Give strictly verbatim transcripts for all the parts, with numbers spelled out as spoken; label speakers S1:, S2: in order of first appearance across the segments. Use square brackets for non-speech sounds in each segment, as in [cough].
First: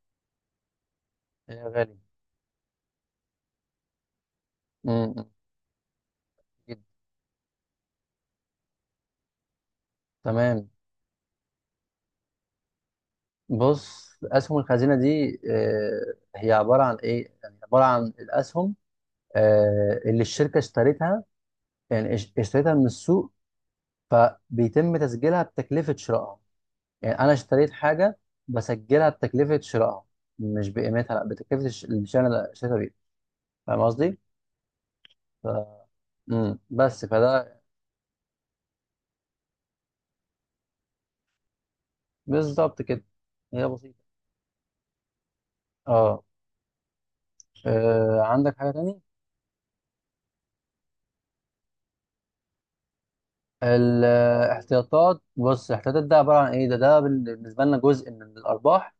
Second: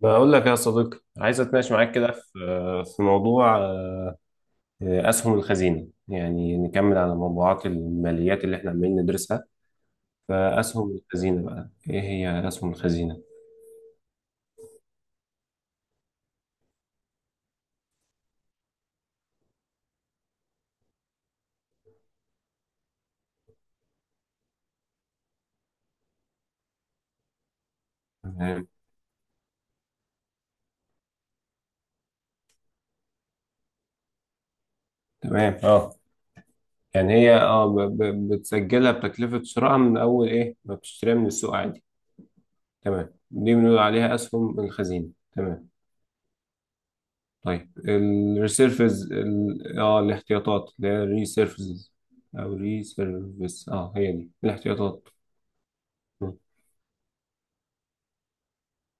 S1: بقول لك يا صديقي، عايز
S2: إيه
S1: اتناقش معاك
S2: غالي.
S1: كده في في موضوع آه،
S2: امم.
S1: اسهم الخزينه. يعني
S2: جدا.
S1: نكمل على موضوعات الماليات اللي احنا عمالين ندرسها.
S2: تمام.
S1: فاسهم الخزينه بقى ايه هي اسهم الخزينه؟
S2: بص اسهم الخزينه دي آه، هي عباره عن ايه يعني عباره عن الاسهم آه، اللي الشركه اشترتها. يعني اش- اشترتها من السوق. فبيتم تسجيلها بتكلفه شرائها. يعني انا اشتريت حاجه
S1: تمام
S2: بسجلها بتكلفه شرائها، مش بقيمتها، لا بتكلفه الش- الشيء اللي اشتريتها بيه. فاهم قصدي؟ ف...
S1: تمام، اه،
S2: مم. بس
S1: يعني هي
S2: فده.
S1: اه ب- ب- بتسجلها بتكلفه شرائها من اول ايه ما بتشتريها من السوق عادي.
S2: بالظبط كده.
S1: تمام، دي
S2: هي
S1: بنقول
S2: بسيطه.
S1: عليها اسهم الخزينه. تمام.
S2: اه.
S1: طيب
S2: آه، عندك حاجه
S1: الريسيرفز
S2: تانية؟
S1: ال- اه الاحتياطات اللي هي الريسيرفز، او ريسيرفز، اه هي دي الاحتياطات.
S2: الاحتياطات، بص الاحتياطات ده
S1: مم.
S2: عباره عن ايه، ده ده بال- بالنسبه لنا جزء من الارباح،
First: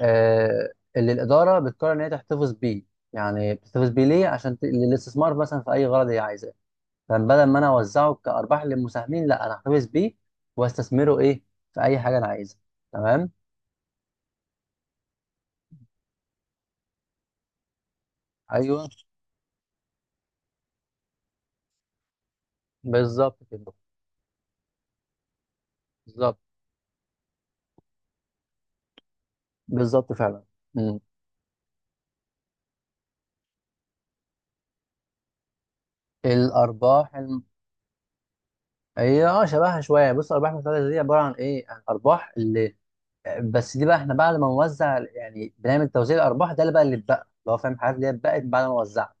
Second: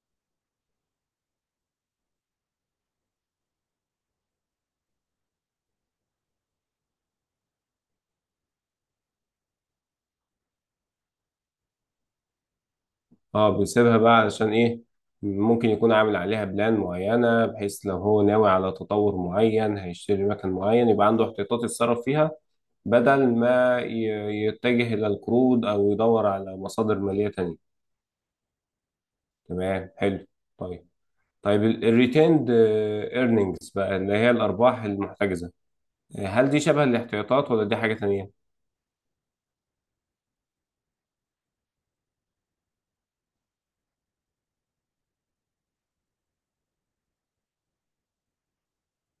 S2: آه اللي الاداره بتقرر ان هي تحتفظ بيه. يعني بتحتفظ بيه ليه؟ عشان ت... للاستثمار مثلا في اي غرض هي عايزاه. فبدل ما انا اوزعه كارباح للمساهمين، لا انا احتفظ بيه واستثمره ايه، في اي حاجه انا عايزها. تمام.
S1: اه، بيسيبها بقى علشان ايه؟ ممكن يكون عامل عليها بلان معينة، بحيث لو هو ناوي على
S2: ايوه
S1: تطور معين هيشتري مكان معين، يبقى عنده احتياطات يتصرف فيها بدل
S2: بالظبط كده.
S1: ما ي- يتجه إلى القروض أو يدور
S2: بالظبط.
S1: على مصادر مالية تانية. تمام،
S2: بالظبط
S1: حلو.
S2: فعلا.
S1: طيب.
S2: مم.
S1: طيب الريتيند ايرنينجز بقى اللي هي الارباح المحتجزه، هل دي شبه
S2: الارباح الم...
S1: الاحتياطات ولا دي حاجه تانية؟
S2: هي اه شبهها شويه. بص الارباح المحتفظه دي عباره عن ايه؟ عن ارباح. بس دي بقى احنا بعد ما نوزع، يعني بنعمل توزيع الارباح، ده اللي بقى اللي اتبقى اللي هو فاهم، الحاجات اللي هي اتبقت بعد ما وزعت.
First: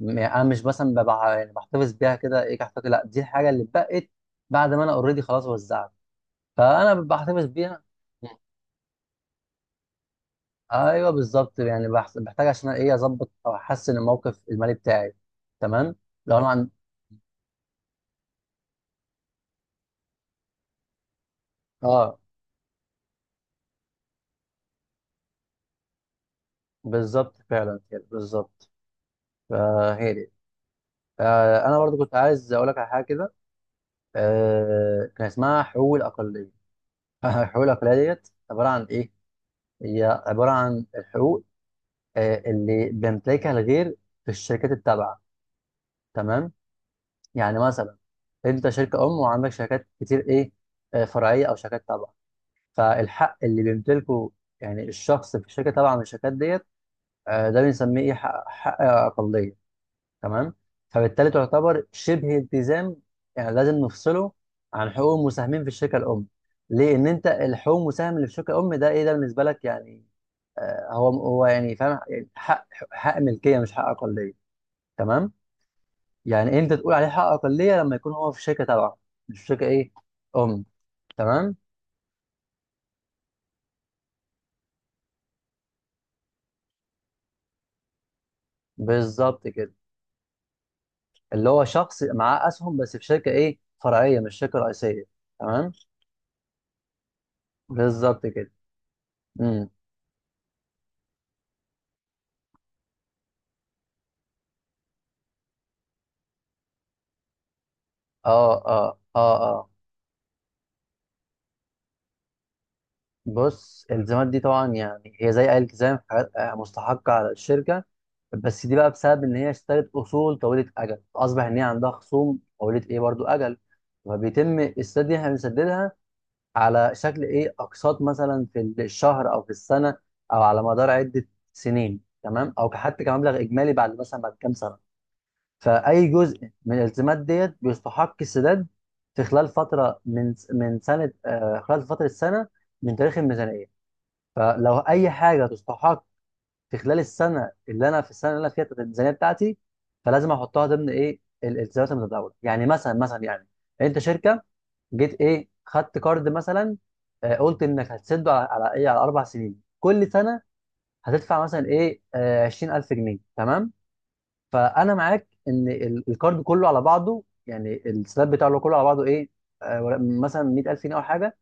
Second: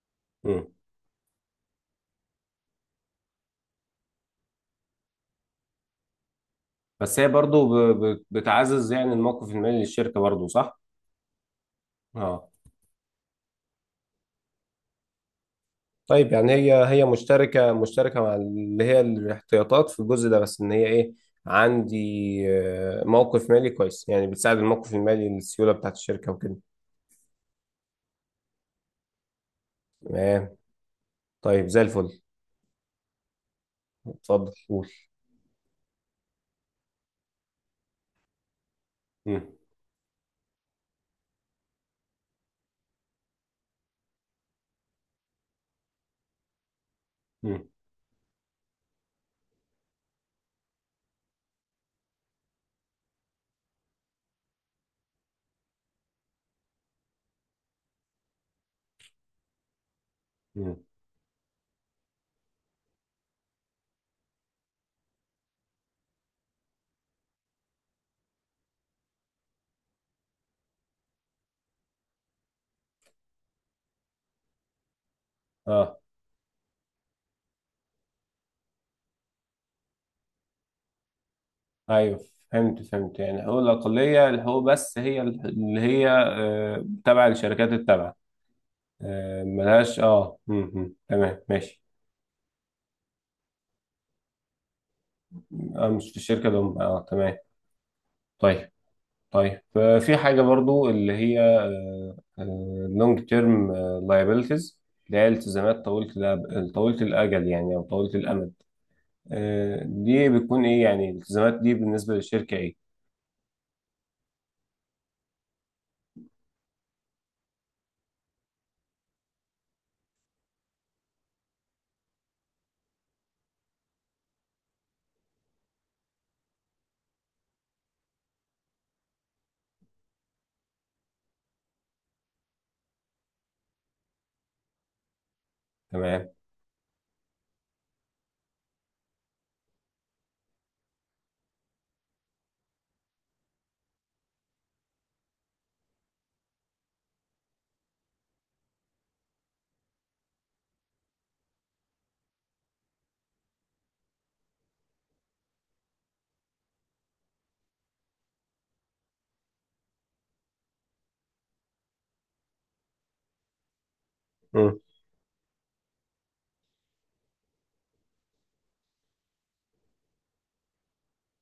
S2: م- يعني انا مش
S1: مم.
S2: مثلا ببقى يعني بحتفظ بيها كده ايه كحتفظ، لا دي الحاجه اللي اتبقت بعد ما انا اوريدي خلاص وزعت فانا
S1: بس هي
S2: بحتفظ
S1: برضو
S2: بيها.
S1: ب- ب- بتعزز يعني الموقف المالي للشركه برضو، صح؟
S2: ايوه بالظبط. يعني بحس- بحتاج
S1: اه.
S2: عشان ايه اظبط او احسن الموقف المالي بتاعي. تمام.
S1: طيب،
S2: لو انا
S1: يعني
S2: عن.
S1: هي هي مشتركه مشتركه مع اللي هي الاحتياطات في الجزء ده، بس ان هي ايه، عندي
S2: اه.
S1: آه، موقف مالي كويس، يعني بتساعد الموقف المالي للسيوله بتاعت الشركه وكده.
S2: بالظبط فعلا كده بالظبط. فهي دي.
S1: تمام.
S2: آه
S1: طيب
S2: انا
S1: زي
S2: برضو كنت
S1: الفل.
S2: عايز اقول لك على حاجه كده.
S1: اتفضل قول.
S2: آه كان اسمها حقوق الاقليه. الحقوق العقلية ديت عبارة عن إيه؟
S1: مم.
S2: هي عبارة عن الحقوق آه، اللي بيمتلكها الغير في الشركات التابعة. تمام؟ يعني
S1: مم.
S2: مثلا أنت شركة أم وعندك شركات كتير إيه، آه، فرعية أو شركات تابعة. فالحق اللي بيمتلكه يعني الشخص في الشركة التابعة من الشركات ديت، آه، ده بنسميه إيه؟ حق, حق أقلية. تمام؟
S1: مم.
S2: فبالتالي تعتبر شبه التزام، يعني لازم نفصله عن حقوق المساهمين في الشركة الأم. ليه؟ إن أنت الحقوق المساهم اللي في الشركة الأم، ده إيه ده بالنسبة لك يعني، آه، هو هو يعني فاهم يعني حق حق ملكيه مش حق اقليه. تمام.
S1: اه،
S2: يعني انت تقول عليه حق اقليه لما يكون هو في شركه تبعه، مش في شركه ايه، ام. تمام.
S1: ايوه، فهمت فهمت. يعني حقوق الاقليه الحقوق، بس هي اللي هي آه، تبع الشركات التابعه. آه،
S2: بالظبط كده.
S1: ملهاش اه م- م. تمام،
S2: اللي هو
S1: ماشي.
S2: شخص معاه اسهم بس في شركه ايه فرعيه، مش شركه رئيسيه. تمام.
S1: آه، مش في الشركه الام، اه تمام.
S2: بالظبط كده.
S1: طيب. طيب
S2: امم.
S1: آه، في حاجه برضو اللي هي لونج تيرم لايبيلتيز، اللي هي التزامات طويله الأب- طويله الاجل يعني، او طويله الامد.
S2: اه اه اه اه.
S1: آه، دي بتكون ايه يعني؟ الالتزامات دي بالنسبه للشركه ايه؟
S2: بص الالتزامات دي طبعا يعني هي زي اي التزام، في حاجات آه، مستحقه على الشركه. بس دي بقى بسبب ان هي اشترت اصول طويله اجل، اصبح ان هي عندها خصوم طويله ايه برضو اجل. فبيتم السداد، دي احنا بنسددها على شكل ايه، اقساط مثلا في الشهر او في السنه، او على مدار عده سنين، تمام، او حتى كمبلغ اجمالي بعد مثلا بعد كام سنه. فاي
S1: تمام.
S2: جزء من الالتزامات ديت بيستحق السداد في خلال فتره من من سنه، آه خلال فتره السنه من تاريخ الميزانيه. فلو اي حاجه تستحق في خلال السنه اللي انا في السنه اللي انا فيها الميزانيه بتاعتي، فلازم احطها ضمن ايه ال- الالتزامات المتداوله. يعني مثلا مثلا يعني انت شركه جيت ايه خدت كارد مثلا، آه، قلت انك هتسده على على ايه، على اربع سنين، كل سنه هتدفع مثلا ايه آه، عشرين الف جنيه، تمام.
S1: م.
S2: فانا معاك ان ال- الكارد كله على بعضه، يعني السلاب بتاعه كله على بعضه ايه، آه، مثلا مية الف جنيه او حاجه،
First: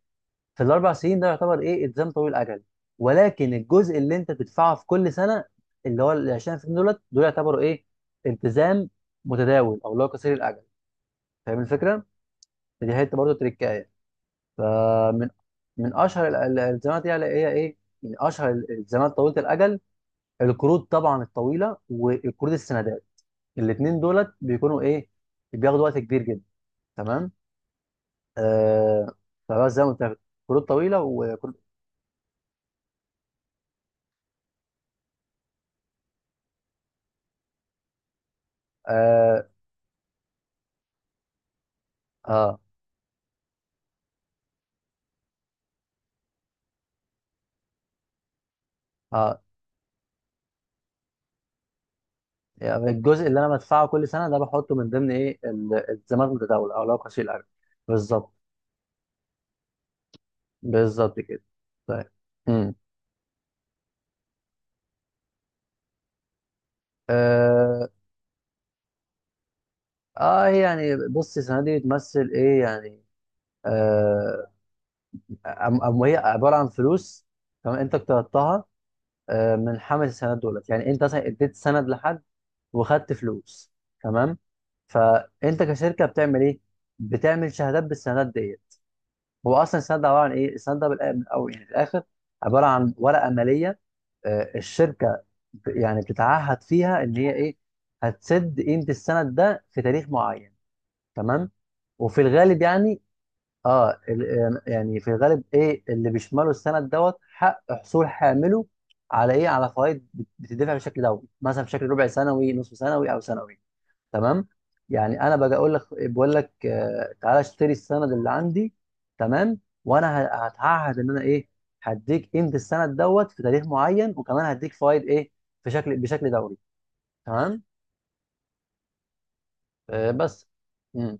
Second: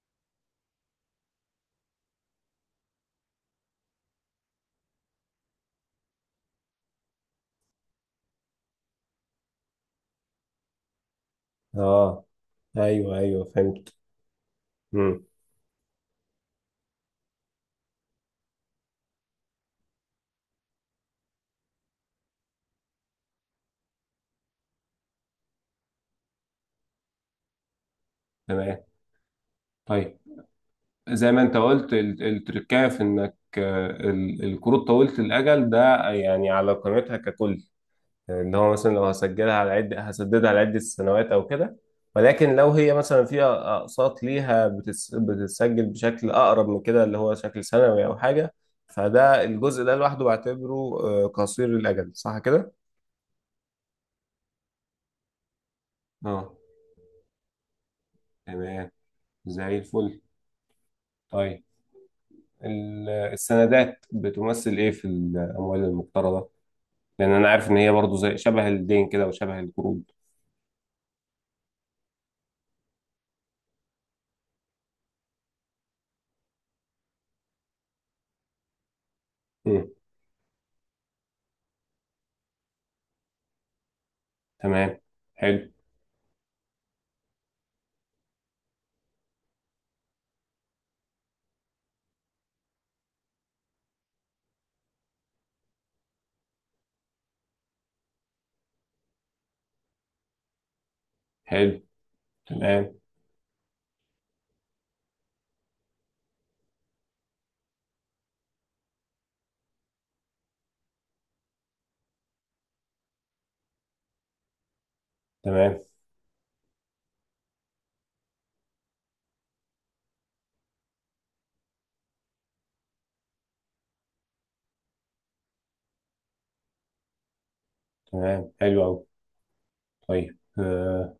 S2: في الاربع سنين. ده يعتبر ايه التزام طويل الاجل. ولكن الجزء اللي انت بتدفعه في كل سنه، اللي هو ال عشرين في المية دولت، دول يعتبروا ايه، التزام متداول، او اللي هو قصير الاجل. فاهم الفكره؟
S1: اه،
S2: دي حته
S1: ايوه
S2: برضه
S1: ايوه،
S2: تريكايه.
S1: فهمت. م.
S2: فمن من اشهر ال- ال- الالتزامات يعني هي ايه، من اشهر ال- الالتزامات طويله الاجل، القروض طبعا الطويله، والقروض السندات. الاثنين دولت بيكونوا ايه، بياخدوا وقت كبير جدا. تمام.
S1: تمام.
S2: آه. فبس زي ما قلت
S1: طيب
S2: لك، قروض طويله
S1: زي ما
S2: وقروض.
S1: انت قلت، ال- التركية في انك آه، ال- الكروت طويلة الأجل ده يعني على قيمتها ككل، ان هو مثلا لو
S2: آه.
S1: هسجلها على عدة هسددها على عدة سنوات او كده. ولكن
S2: اه
S1: لو هي مثلا فيها أقساط ليها بتس- بتتسجل بشكل أقرب من كده، اللي هو شكل سنوي أو حاجة،
S2: اه
S1: فده الجزء ده لوحده بعتبره آه، قصير الأجل، صح كده؟
S2: يعني الجزء اللي انا بدفعه كل سنه ده بحطه من ضمن ايه ال- الزمالك
S1: اه،
S2: متداول او لو قصير الاجل بالظبط
S1: تمام. زي الفل.
S2: بالظبط كده
S1: طيب
S2: طيب امم
S1: ال- السندات بتمثل إيه في الأموال المقترضة؟ لان انا عارف ان
S2: اه,
S1: هي برضو زي شبه الدين كده وشبه القروض.
S2: آه يعني بص السنه دي بتمثل ايه يعني آه أم أم هي عباره عن فلوس تمام انت اقترضتها آه من
S1: مم.
S2: حامل السندات دولت يعني انت مثلا اديت سند لحد وخدت فلوس تمام
S1: تمام،
S2: فانت
S1: حلو.
S2: كشركه بتعمل ايه بتعمل شهادات بالسندات ديت هو اصلا السند ده عباره عن ايه؟ السند ده بالآ- من الاول يعني في الاخر عباره عن ورقه ماليه آه، الشركه ب- يعني بتتعهد فيها ان هي ايه؟ هتسد قيمه السند ده في تاريخ معين تمام؟
S1: حلو.
S2: وفي الغالب
S1: تمام.
S2: يعني اه ال- آه، يعني في الغالب ايه اللي بيشمله السند دوت حق حصول حامله على ايه؟ على فوائد بت- بتدفع بشكل دوري مثلا بشكل ربع سنوي نصف سنوي او سنوي تمام يعني انا باجي اقول
S1: تمام
S2: لك بقول لك آه، تعالى اشتري السند اللي عندي تمام وانا ه- هتعهد ان انا ايه هديك قيمه السند دوت في تاريخ معين وكمان هديك فايد ايه في شكل بشكل دوري تمام
S1: تمام، حلو قوي.
S2: آه
S1: طيب
S2: بس
S1: آه،
S2: مم.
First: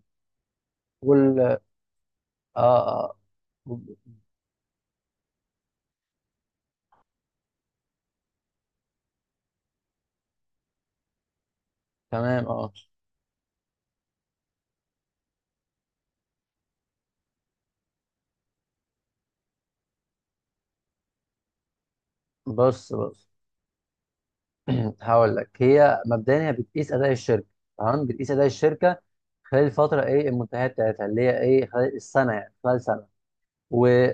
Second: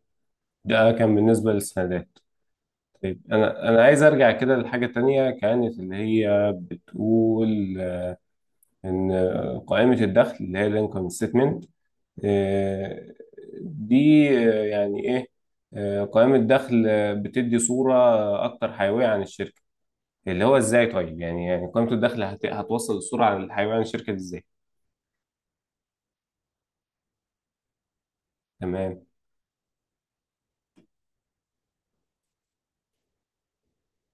S1: ده كان
S2: وال
S1: بالنسبة للسندات.
S2: اه اه.
S1: طيب انا انا عايز ارجع كده لحاجة تانية كانت اللي هي بتقول، ان قائمة الدخل اللي هي الانكم ستمنت
S2: تمام. اه.
S1: دي آه، يعني ايه؟ آه، قائمة دخل، آه، بتدي صورة اكتر حيوية عن الشركة، اللي هو ازاي؟ طيب يعني، يعني قيمة الدخل هت...
S2: بص
S1: هتوصل
S2: بص
S1: السرعة للحيوان الشركة دي ازاي؟
S2: [clears throat] هقول لك هي مبدئيا هي بتقيس اداء الشركه. تمام، بتقيس اداء الشركه
S1: تمام،
S2: خلال الفتره ايه المنتهيه بتاعتها، اللي هي ايه خلال السنه، يعني خلال سنه.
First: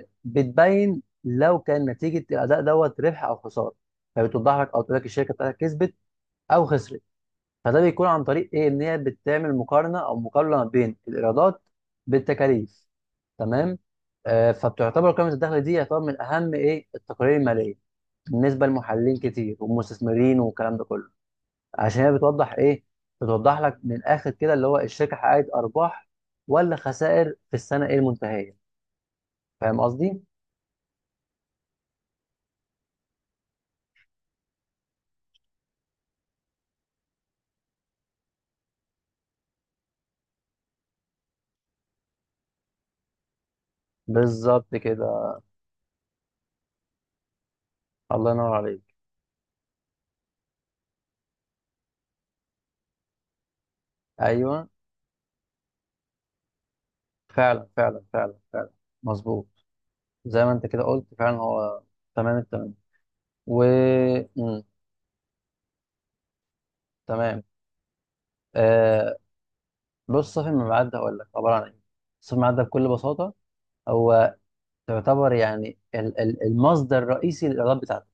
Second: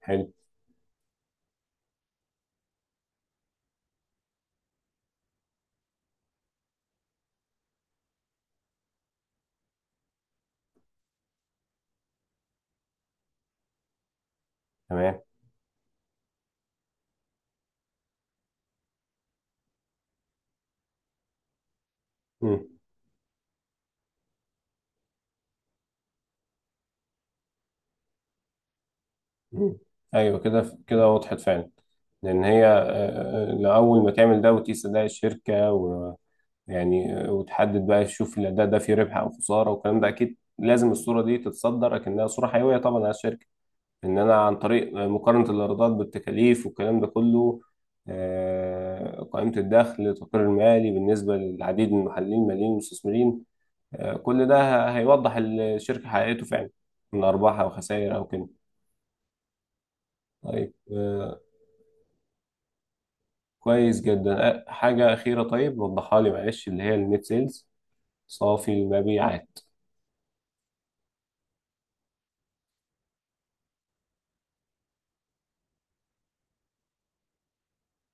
S1: حلو.
S2: لو كان نتيجه الاداء دوت ربح او خساره. فبتوضح لك او تقول لك الشركه بتاعتك كسبت او خسرت. فده بيكون عن طريق ايه، ان هي بتعمل مقارنه او مقارنه بين الايرادات بالتكاليف. تمام. آه فبتعتبر
S1: تمام.
S2: قائمه الدخل دي يعتبر من اهم ايه التقارير الماليه بالنسبه لمحللين كتير ومستثمرين والكلام ده كله، عشان هي بتوضح
S1: مم.
S2: ايه، بتوضح لك من الاخر كده اللي هو الشركه حققت ارباح ولا خسائر في السنه ايه المنتهيه.
S1: مم.
S2: فاهم قصدي؟
S1: ايوه، كده كده وضحت فعلا. لان هي آه، آه، لأول ما تعمل ده وتقيس أداء الشركة، ويعني آه، وتحدد بقى تشوف الأداء ده فيه ربح أو خسارة، والكلام ده أكيد لازم الصورة دي تتصدر أكنها صورة حيوية طبعا على الشركة. ان انا عن
S2: بالظبط
S1: طريق
S2: كده.
S1: مقارنة الايرادات بالتكاليف والكلام ده كله،
S2: الله ينور عليك.
S1: آه، قائمة الدخل التقرير المالي بالنسبة للعديد من المحللين الماليين والمستثمرين. آه، كل
S2: ايوه
S1: ده ه- هيوضح الشركة حققته فعلا من أرباحها
S2: فعلا فعلا
S1: وخسائر أو
S2: فعلا
S1: كده.
S2: فعلا. مظبوط، زي ما انت
S1: طيب
S2: كده قلت فعلا
S1: آه،
S2: هو. تمام التمام. و.
S1: كويس جدا.
S2: مم.
S1: آه، حاجة أخيرة، طيب وضحها لي معلش، اللي هي النت
S2: تمام.
S1: سيلز، صافي
S2: آه
S1: المبيعات.
S2: بص صافي المبيعات ده هقول لك عباره عن ايه. صافي المبيعات ده بكل بساطه هو تعتبر يعني ال- ال- المصدر الرئيسي للايرادات بتاعتك.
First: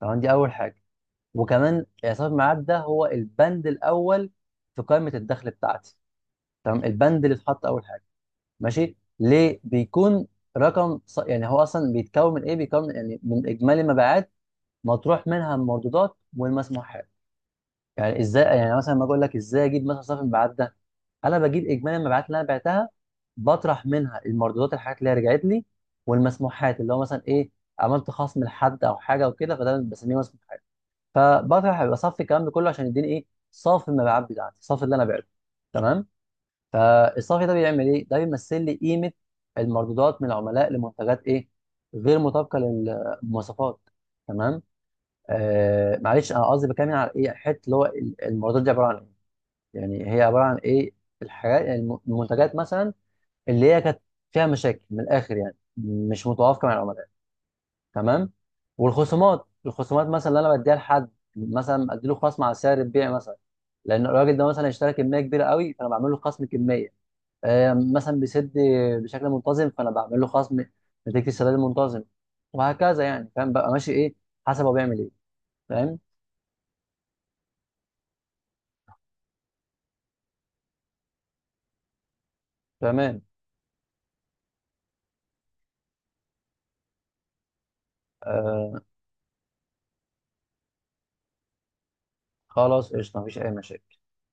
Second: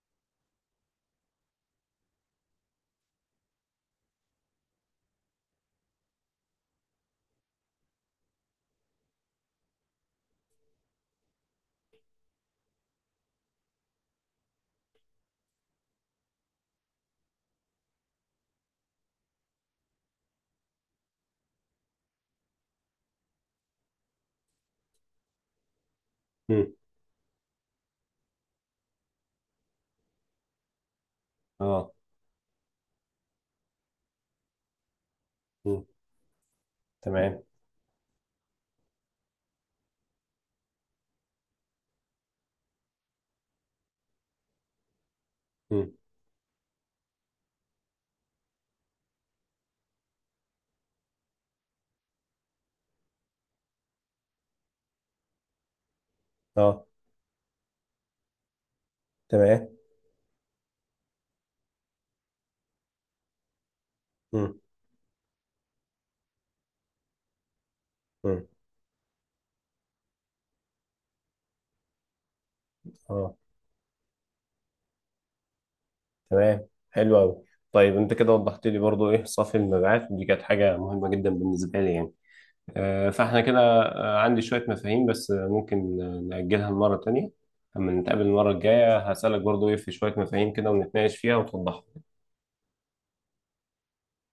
S2: تمام، دي اول حاجه. وكمان آه، صافي المبيعات ده هو البند الاول في قائمه الدخل بتاعتي. تمام، البند اللي اتحط اول حاجه. ماشي، ليه بيكون رقم ص... يعني هو اصلا بيتكون من ايه، بيكون يعني من اجمالي المبيعات مطروح منها المردودات والمسموحات. يعني ازاي يعني، مثلا ما اقول لك ازاي اجيب مثلا صافي المبيعات ده؟ انا بجيب اجمالي المبيعات اللي انا بعتها، بطرح منها المردودات الحاجات اللي هي رجعت لي،
S1: مم.
S2: والمسموحات اللي هو مثلا ايه، عملت خصم لحد او حاجه وكده فده بسميه مسموحات. فبطرح
S1: اه.
S2: بصفي الكلام ده كله عشان يديني ايه صافي المبيعات بتاعتي، صافي اللي انا بعته.
S1: مم.
S2: تمام.
S1: تمام.
S2: فالصافي ده بيعمل ايه؟ ده بيمثل لي قيمه المردودات من العملاء لمنتجات ايه، غير مطابقه للمواصفات. تمام؟
S1: مم.
S2: آه معلش انا قصدي بكلم على ايه، حته اللي هو ال- المردودات دي عباره عن ايه؟ يعني هي عباره عن ايه؟ الحاجات يعني الم- المنتجات مثلا اللي هي كانت فيها مشاكل، من الاخر يعني مش متوافقه مع
S1: اه،
S2: العملاء. تمام؟ والخصومات
S1: تمام.
S2: الخصومات مثلا اللي انا بديها لحد، مثلا اديله خصم على سعر البيع مثلا، لان الراجل ده
S1: مم.
S2: مثلا اشترى كميه كبيره قوي فانا بعمل له خصم كميه. آه، مثلا
S1: مم.
S2: بيسد بشكل منتظم فانا بعمل له خصم نتيجه السداد المنتظم. وهكذا يعني،
S1: اه،
S2: فاهم بقى ماشي ايه حسب هو بيعمل ايه. فاهم.
S1: تمام، حلو قوي. طيب انت كده وضحت لي برضو ايه صافي المبيعات، ودي كانت حاجه مهمه جدا بالنسبه لي يعني. آه،
S2: تمام.
S1: فاحنا كده آه، عندي شويه مفاهيم، بس آه، ممكن آه، نأجلها لمره تانية، اما نتقابل المره
S2: آه
S1: الجايه هسألك برضو ايه في شويه مفاهيم كده ونتناقش فيها وتوضحها.
S2: خلاص قشطه، مفيش اي مشاكل.